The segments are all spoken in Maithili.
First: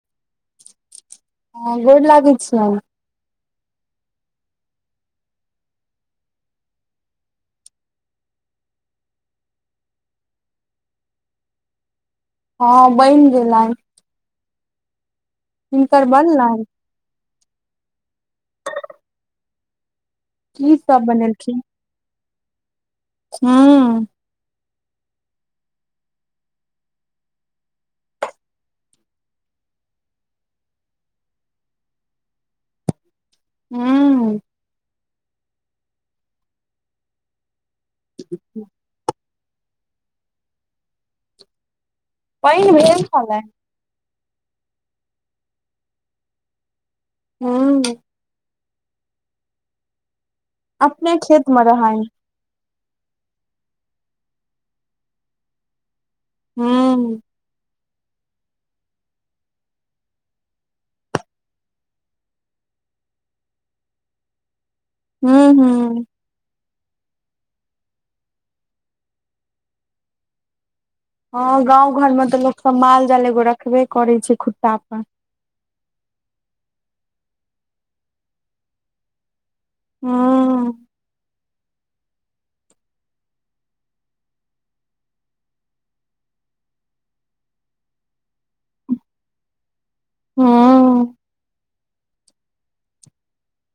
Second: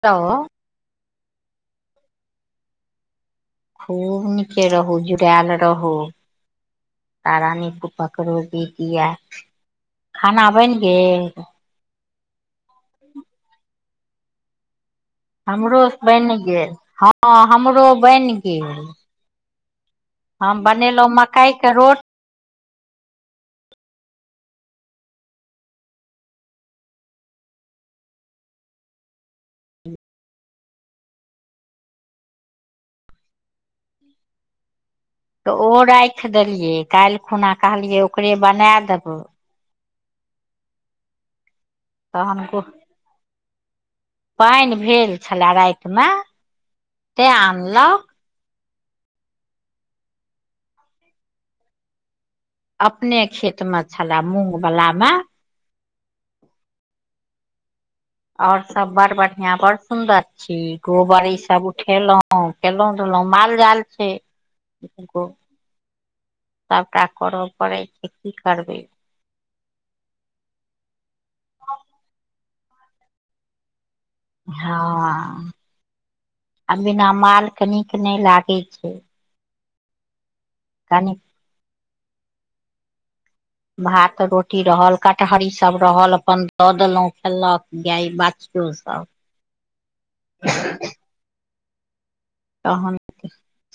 तो हँ गोर लागै छिएन- खूब नीके रहू जुड़ायल रहू। ताराानी पकरो दी दिया। खाना बनि गेल? हँ बैन गेलेन। हमरो हिनकर बनि बनलनि गेल हँ। हमरो बनि गेल। हम की सब बनेलहुँं मकई कऽ रोटी हू हू तऽ ओ राखि देलियै काल्हि खुना कहलियै ओकरे बना देबै तहन पहिन भेल छलैन पानि भेल छलए रातिमे तेऽ हूँ आनलहुँ अपने खेत मऽ रहैन अपने खेत मे छलए मूंग वला मे। हू। और सभ बड़ बढ़िया बड़ सुंदर छी गोबर ईसभ उठेलहुँ केलहूँ रहलहुँ माल जाल छै हू हू। सभटा करऽ पड़ै छै कि करबै। हँ गाव घर मे तऽ लोक सभ माल जाल एगो रखबे करै छै खुट्टा पर हँ आ बिना माल कनिक नहि लागै छै। हँ। कनि। भात रोटी रहल कटहरी सभ रहल अपन दऽ देलहुँ खेलल कऽ गाय बचत सभ हूँ तहन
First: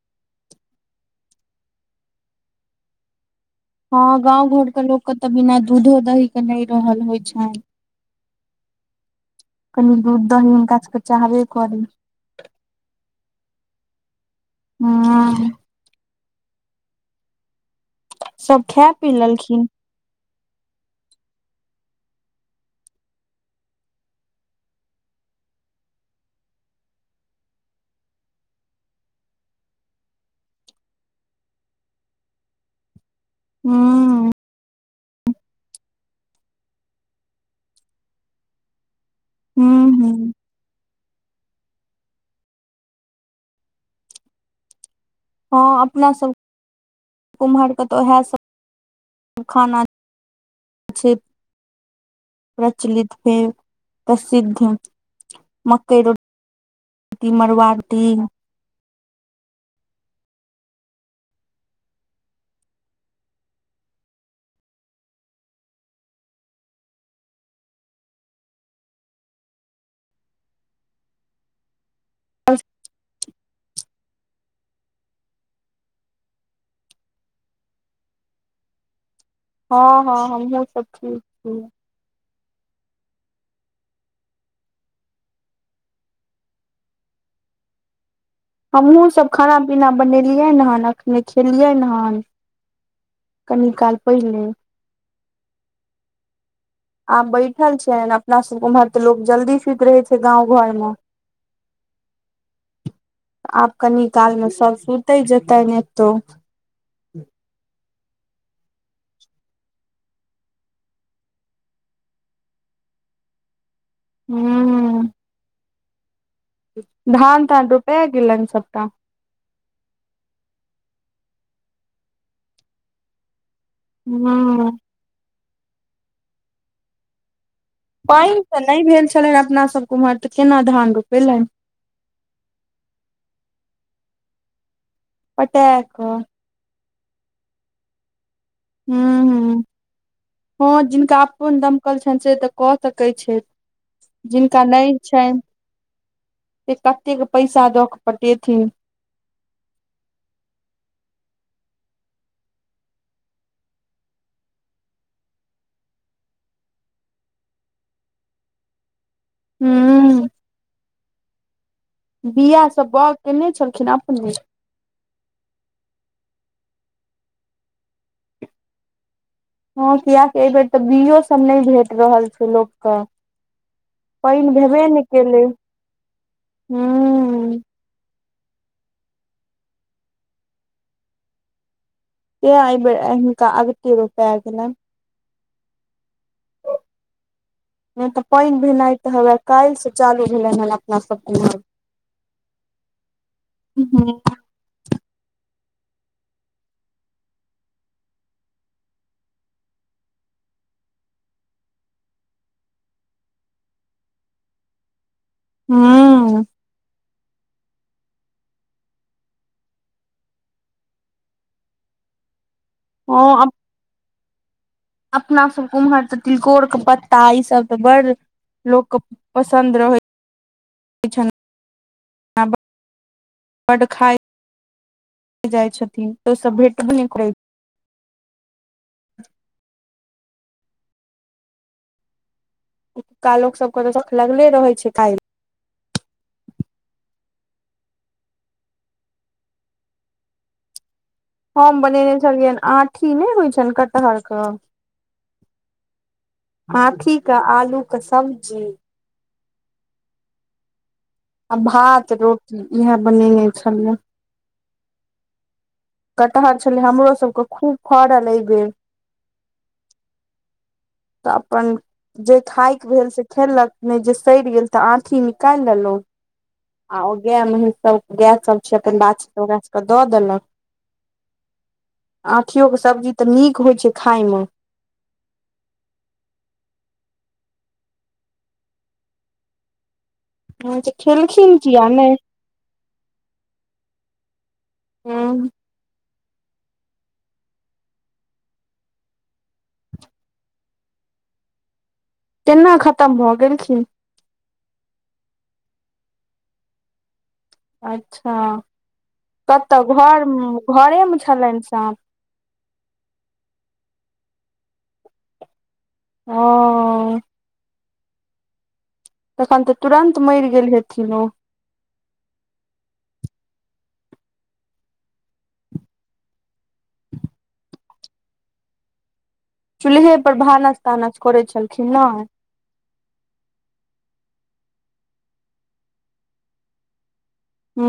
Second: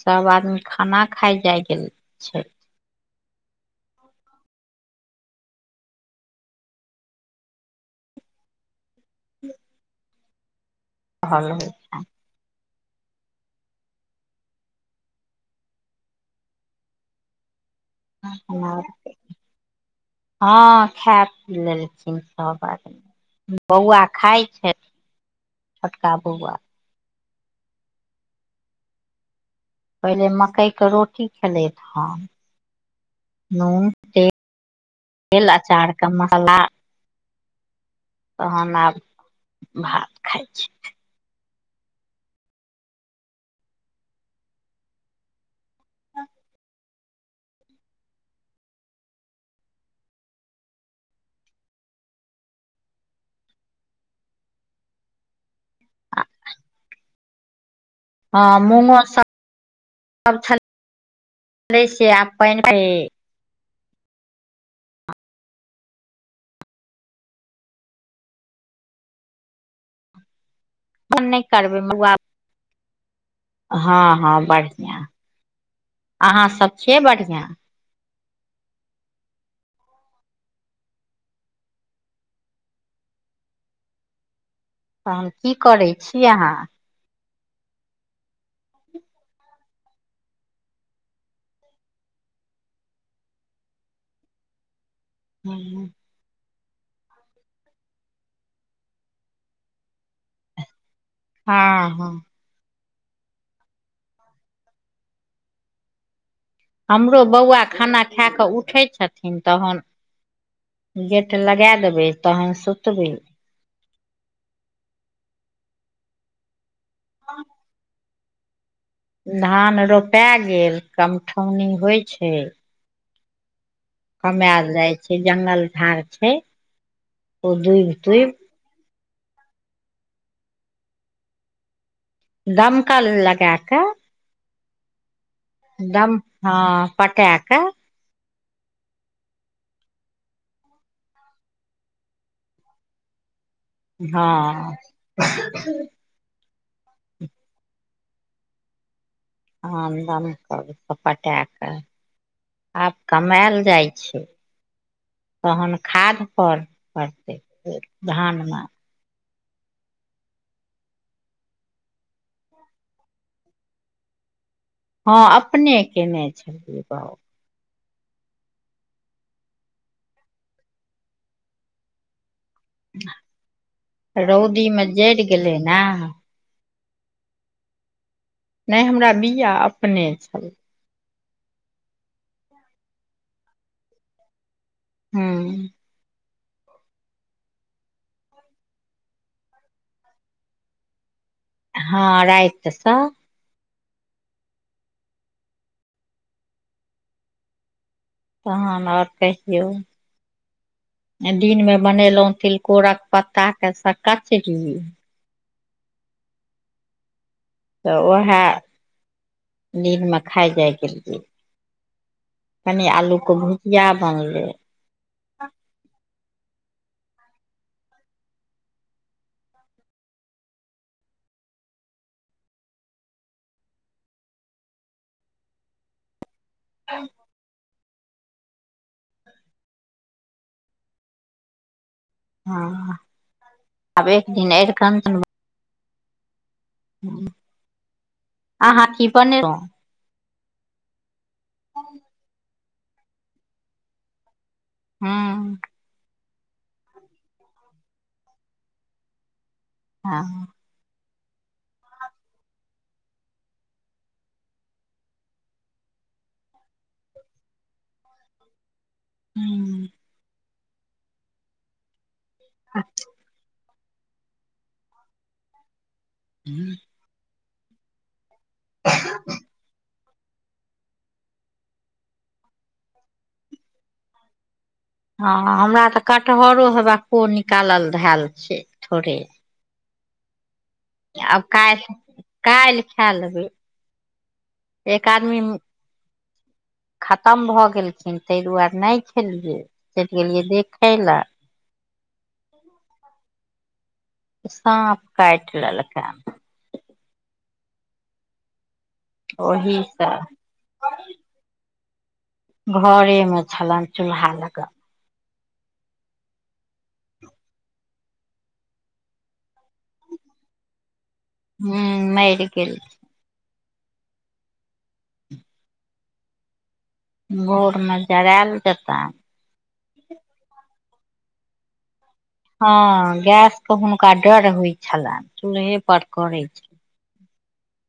सभ आदमी खाना खा जाय गेल छै। हँ गाव घर के लोक के तऽ बिना दूधो दही के नहि रहल होय छनि हूँ। कनि दूध दही हुनका सभके चाहबे करी छै। हँ। सभ खाय पी लेलखिन हँ खा पी लेलखिन सभ आद बौआ खाय छै छोटका बौआ पहिले मकई के रोटी खेले हन नून हूँ एल चार कमसला। तहन आब हूँ हूँ भात खाइ छी। हँ अपना सभ कुम्हरके तऽ ओएह सभ खाना अ प्रचलित हे प्रसिद्ध मकई रोटी। ती मरुआ रोटी ह मूो सभ छल से आब प न नहि करबै। अ। हँ हँ बढ़िआ अहाँ सभ छियै बढ़िआ हँ हँ हमहुँ सभ छी तऽ हम कि करै छी अहाँ हमहूँ सभ खाना पीना बनेलियै हँ एखने खेलियै हन कनिकाल पहिल हूँ। आब बैठल छै अपना सभ उम्हर तऽ लोको जल्दी सुति रहे छै गाव घर मे हँ हँ। आब कनि काल मे सभ सुते जेतै ने तो हमरो बौआ खाना खा कऽ उठै छथिन तहन। गेट लगा देबै तहन सुतबै। हूँ। धान धान रुपैग गेल लंग सभटा। धान रोपा गेल कमठौनी होइत छै। कमायल हूँ जाय छै जंगल झाड़ छै ओ दू पाइन तऽ नहि भेल छलनि अपना सभके ओम्हर तऽ केना धान रोपेलेन? दमकल लगा कऽ पटाए कऽ दम हँ पटा कऽ हू हू हँ जिनका अपनन दमकल छनि से तऽ कऽ सकै छैय जिनका हँ नहिै छनि से कतेक पैसा दऽ कऽ पटेथिन आम क पटा कऽ [unintelligible] आब कमाायल जाइ छैय तहन खाद पर पड़तै धानमे हू बिआ सब बाग केने छलखिन अपने हँ अपने केने छलियै बउग हँ कियकि एहि बेेर तऽ बियो सब नहि भेट रहल छै लोक तऽ पाइन रौदी मे भेबे नहि जरि केलै गेलै ने हू नहि हमरा बिआ अपने छलैय तआइ हिनका ऐबेर अगत रोपै गेलने [unintelligible] हँ नहि तऽ पाइन भेनाइ तऽ हमरा काल्हि से चालू भेलनि हेन अपना सब के हाँ, राइत सऽ ह हू [inaudible] तहन आओर कहियौ? आय दिन मे बनेलहुँं तिलकोरक पत्ता के सब कचरी हू [inaudible] तऽ वएह दिनमे खाइ जाइ गेलिये कनि आलूके भुजिया बनलै अपनासभके ओम्हर तऽ तिलकोरके पत्ता ईसभ तऽ बड़ लोक कऽ पसन्द रहै छैन [unintelligible] खा जाइ छथिन तऽ ओ सब भेटबे नहि करै छै [inaudible] हँ ऐतुका लोक सबके तऽ आब सोख एक लगले दिन रहै छै अरिकंचन खाय लय आहाँ कि बनेलों? हम बनेने छलियैनि आठी नहि होइ छनि कटहर कऽ हूँ आठी कऽ आलू कऽ सब्जी हँ आ भात रोटी इएह बनेने छलियै कटहर छलै हमरो सबके खूब फड़ल एहि बेर हूँ [inaudible] तऽ अपन जे खाायके भेल से खेलक नहि जे सड़ि गेल तऽ आठी निकाइल लेलों हूँ [inaudible] आ गाय मेहीस सब गाय सब छै अपन बाछी ओक सब [inaudible] दऽ देलक। आठियो कऽ सब्जी तऽ नीक होइ छै खाय मऽ हँ हमरा तऽ कटहरो हेवा को निकालल धएल छै थोड़े हँ जे [inaudible] आब कायल्ह, कायल्ह खा लेबै एक आदमी ह खतम भऽ गेलखिन ताहि दुआरे नहि खैलियै, चलि गेलियै देखय ल केना खतम भऽ गेलखिन? साँप काइट लेलकए। अच्छा, कतऽ ओहिसँ घर घरेमे छलइन साँप घरे मे छलन चूल्हा लगअ। ह। तखन तऽ तुरन्त मइर गेल हेथिन ओ हूँ मइर गेल। भोर मे जरायल जेतानि चूल्हे पर भानस तानस करे छलखिन हँ गैस के हुनका डर होइ छलन, चूल्हे पर करे छल। हू।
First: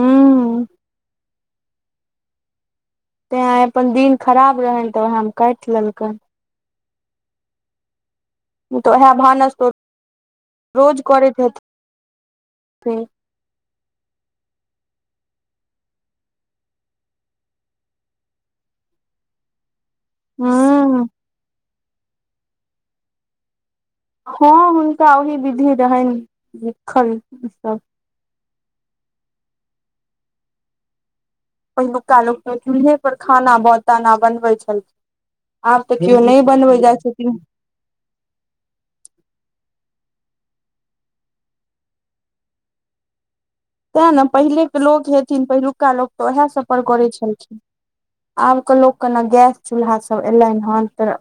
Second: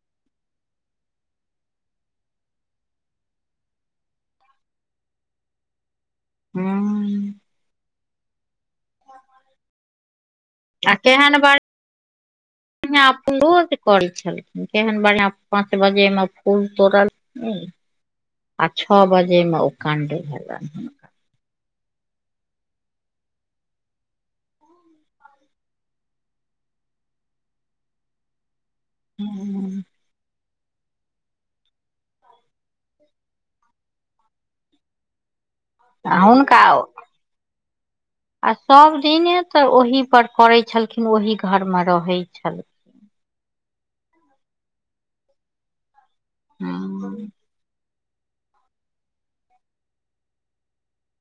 ते आय अपन दिन खराब रहैन तऽ ओएहमे कैट लेलकैन हू। तऽ उएह भानस तऽ आ रोज केहन करैत हेथिन। ऊ रोज करै छलखिन केहन बढ़िआ पाँच बजेमे फूल तोड़ल खिन आ छै बाजे ओ कण्डे भेलन ह ह हुनका ओहि विधि रहे लिखल ई सभ हूँ। पहिलुका लोक चूल्हे पर खाना ताना बनबे छलखिन। आब तऽ क्यो आ नहि हुनका बनबै जाए छथिन। आ सभ दिने तऽ ओहि पर करे छलखिन ओहि घर मे रहे छलखिन तै ने पहिलेके लोक हेथिन पहिलुका लोक तऽ उएह सभ पर करै छलखिन छलखिन आब के लोक के न गैस चूल्हा सभ एलैन ह त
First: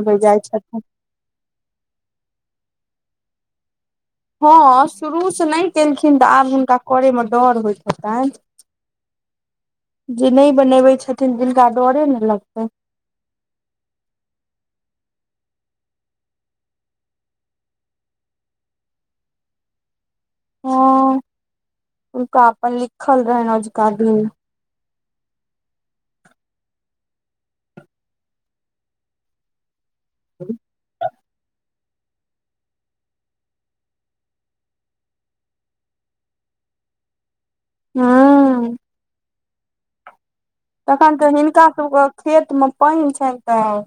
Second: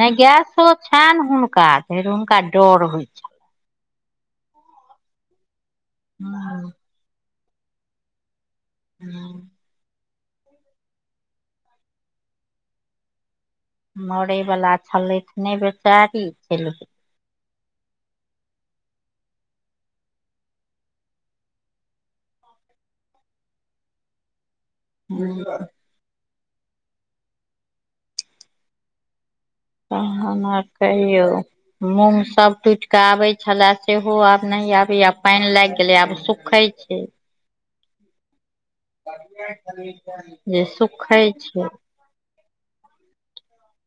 नै गैसो छैन हुनका फेर हुनका डर होइत छै ह शुरूसँ नहि केलखिन तऽ आब हुनका करय मे डर होइत हेतनि हूँ। जे नहि बनेबै छथिन जिनका डरे ने लगतै। मरय वला छलै तऽ नहि बेचारी चैल गेल ह उनका अपन लिखल रहैन अजुका दिन ह। तहन आहा कहियो। मूँग सभ टूट के आबे छले सेहो आब न आबे या आब पानि लागि गेले आब सुखे हूँ [unintelligible] तखन तऽ हिनका सभका खेत मे पानि छनि तऽ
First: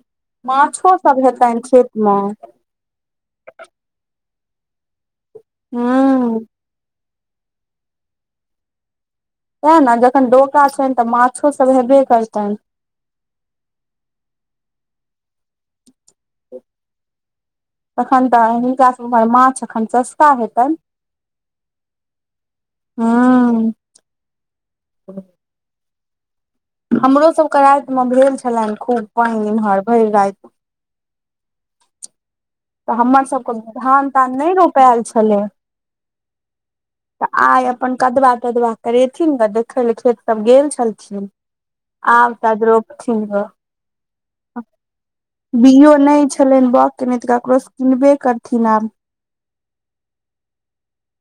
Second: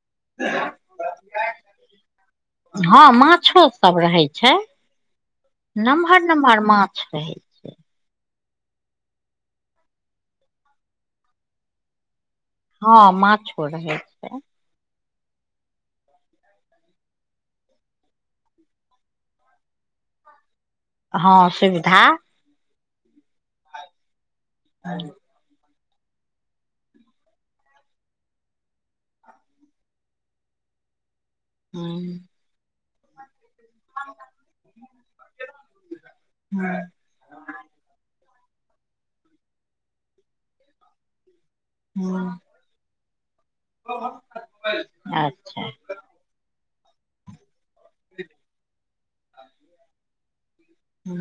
माछो सभ हेतनि खेत मे हँ माछो सभ रहे छै नमहर हूं नमहर माछ रहे छै ते ने जखन डोका छनि तऽ माछो सभ हेबे करतैन। हँ माछो रहै छै। एखन तऽ हिनका सभ उमहर माछ एखन सस्ता हेतैन। हँ सुविधा। ह आ। हमरो सभके राति मे भेल छलनि खूब पाइन इमहर भरि राति ह तऽ हमर सबके धान तान नहि रोपायल छलै [unintelligible] तऽ आइ अपन कदवा तदवा करेथिन ग देखै लऽ खेत सब गेल छलखिन आब तब रोपथिन ग [inaudible] अच्छा बीयो नै छलैन बाउग केने तऽ ककरो स किनबे करथिन आब [unintelligible] हू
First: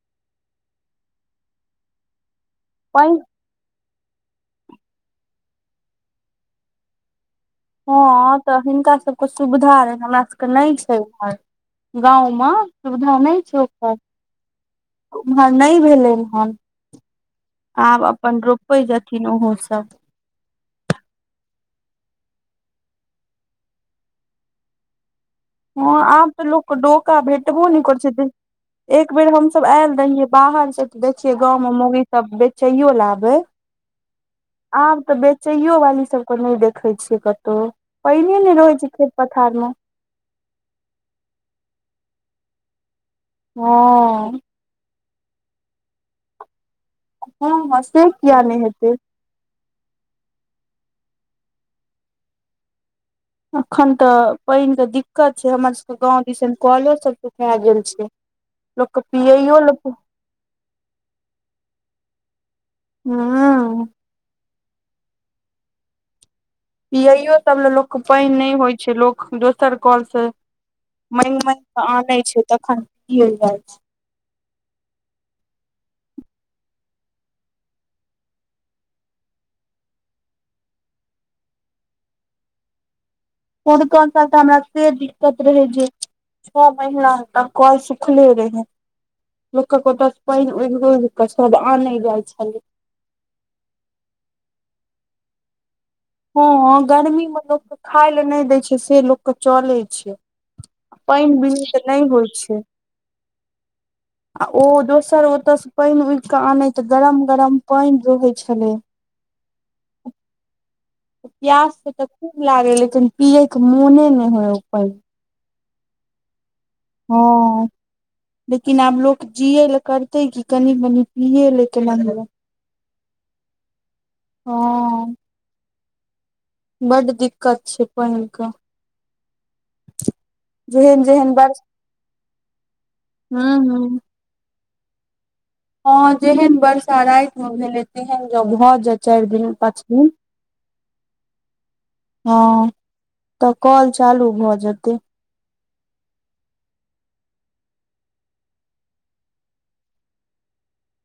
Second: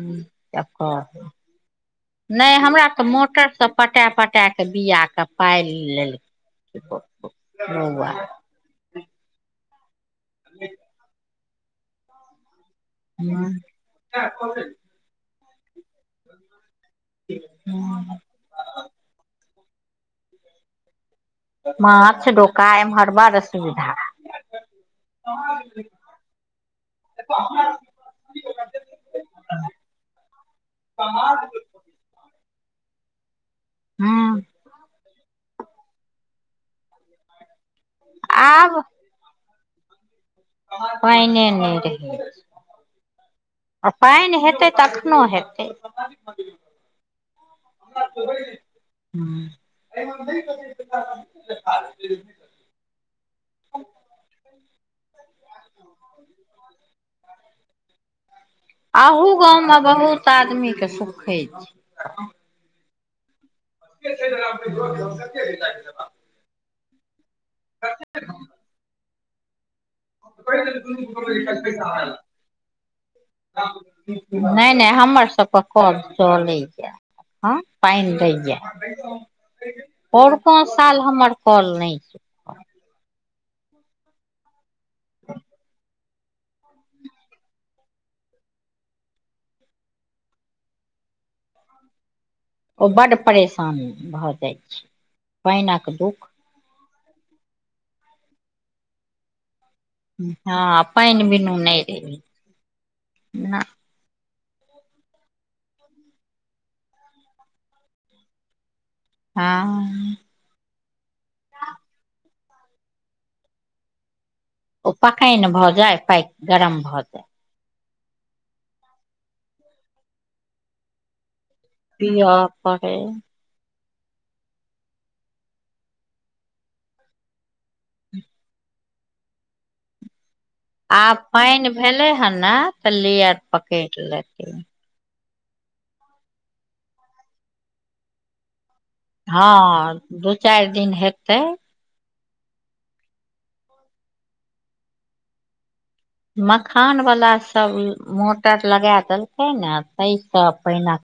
केकर [inaudible] नै हमरा तऽ पैघ मोटर सब पटा पटा केँ बीया केँ पाइल लेलकै [unintelligible] हँ तऽ हिनका सबक सुविधा हमरा सबक नै छै उमहर [inaudible] गाँवम सुविधा नै हूँ छै ओकर [inaudible] उम्हर नै भेलैन हन [inaudible] आब अपन रोप रोपाइ जेथिन ओहो सब माछ डोका एमहर बड़ सुविधा हँ आब तऽ लोक डोका भेट बौ नै कर छै तऽ एक बेर हम सब ऐल रहियै बाहर स तऽ देखियै गांव म मोगी तब बेचैयो लऽ आबै हूँ [inaudible] आब तऽ बेच चाइयो वाली सब कऽ नै देखे छियै कतौ पाइने नै रहै आब छै खेत पथार म पाइने नै रहै छै हँ [inaudible] आ पाइन हेतै तखन कनो हेतै [inaudible] ह ह से किया नै हेतै [unintelligible] अखन तऽ पाइन कऽ दिक्क त छै हमर सबक गाँव दिसन कलो सब सुखै गेल छै लोक कऽपियैयो लऽ तादमी कऽ सुखे छै [inaudible] [unintelligible] [unintelligible] पियैयो सब लऽ लोक कऽ पाइन नै होइ छै लोक दो सर कल से [inaudible] माइंग माइंग कऽ आनय छै तखन पिलय जाय छै नै नै हमर सब कऽ कल चलैय हँ पाइन दै यऽ पौउरका साल हमर कल नै पौउरका साल तऽ हमरा से दिक्कत रहै जे छ महीना तक कल सुखले रहे लोक ओत स पाइन उघ उघ कऽ सब आने जाइ छलै ओ बड्ड परेशानी भऽ जाइ छै पाइनक दुःख हँ गर्मी में लोक कऽ खाय ले नें दै छै से लोक चले छै हँ [inaudible] पानि पाइन बीनू तऽ नै होइ छै ना आ ओ दोसर ओते स पाइन उघ कऽ आने तऽ गरम गरम पाइन रहै छलै हँ प्यास स तऽ खूब लागे लेकिन पियै कऽ मोने नै होय उ पाइन ओ पाकाइन भऽ जा पै गरम भऽ जाय ह [inaudible] लेकिन आब लोक जियए लऽ करते कऽ कनि मनी पियए ले पिय पड़ै ह बड़ दिक्कत छै पहिन कऽ जेहन आब जेहन बर्ष पान भेले हन ने त लेयर हूँ पकड़ लेत ह जेहन वर्षा राति मे भेले तेहन ज भऽ जेत हँ दू चारि दिन हेतै। हँ तऽ कल चालू भऽ जेतै। मखान वला सभ मोटर लगा देलकै ने ताहिसँ पहिने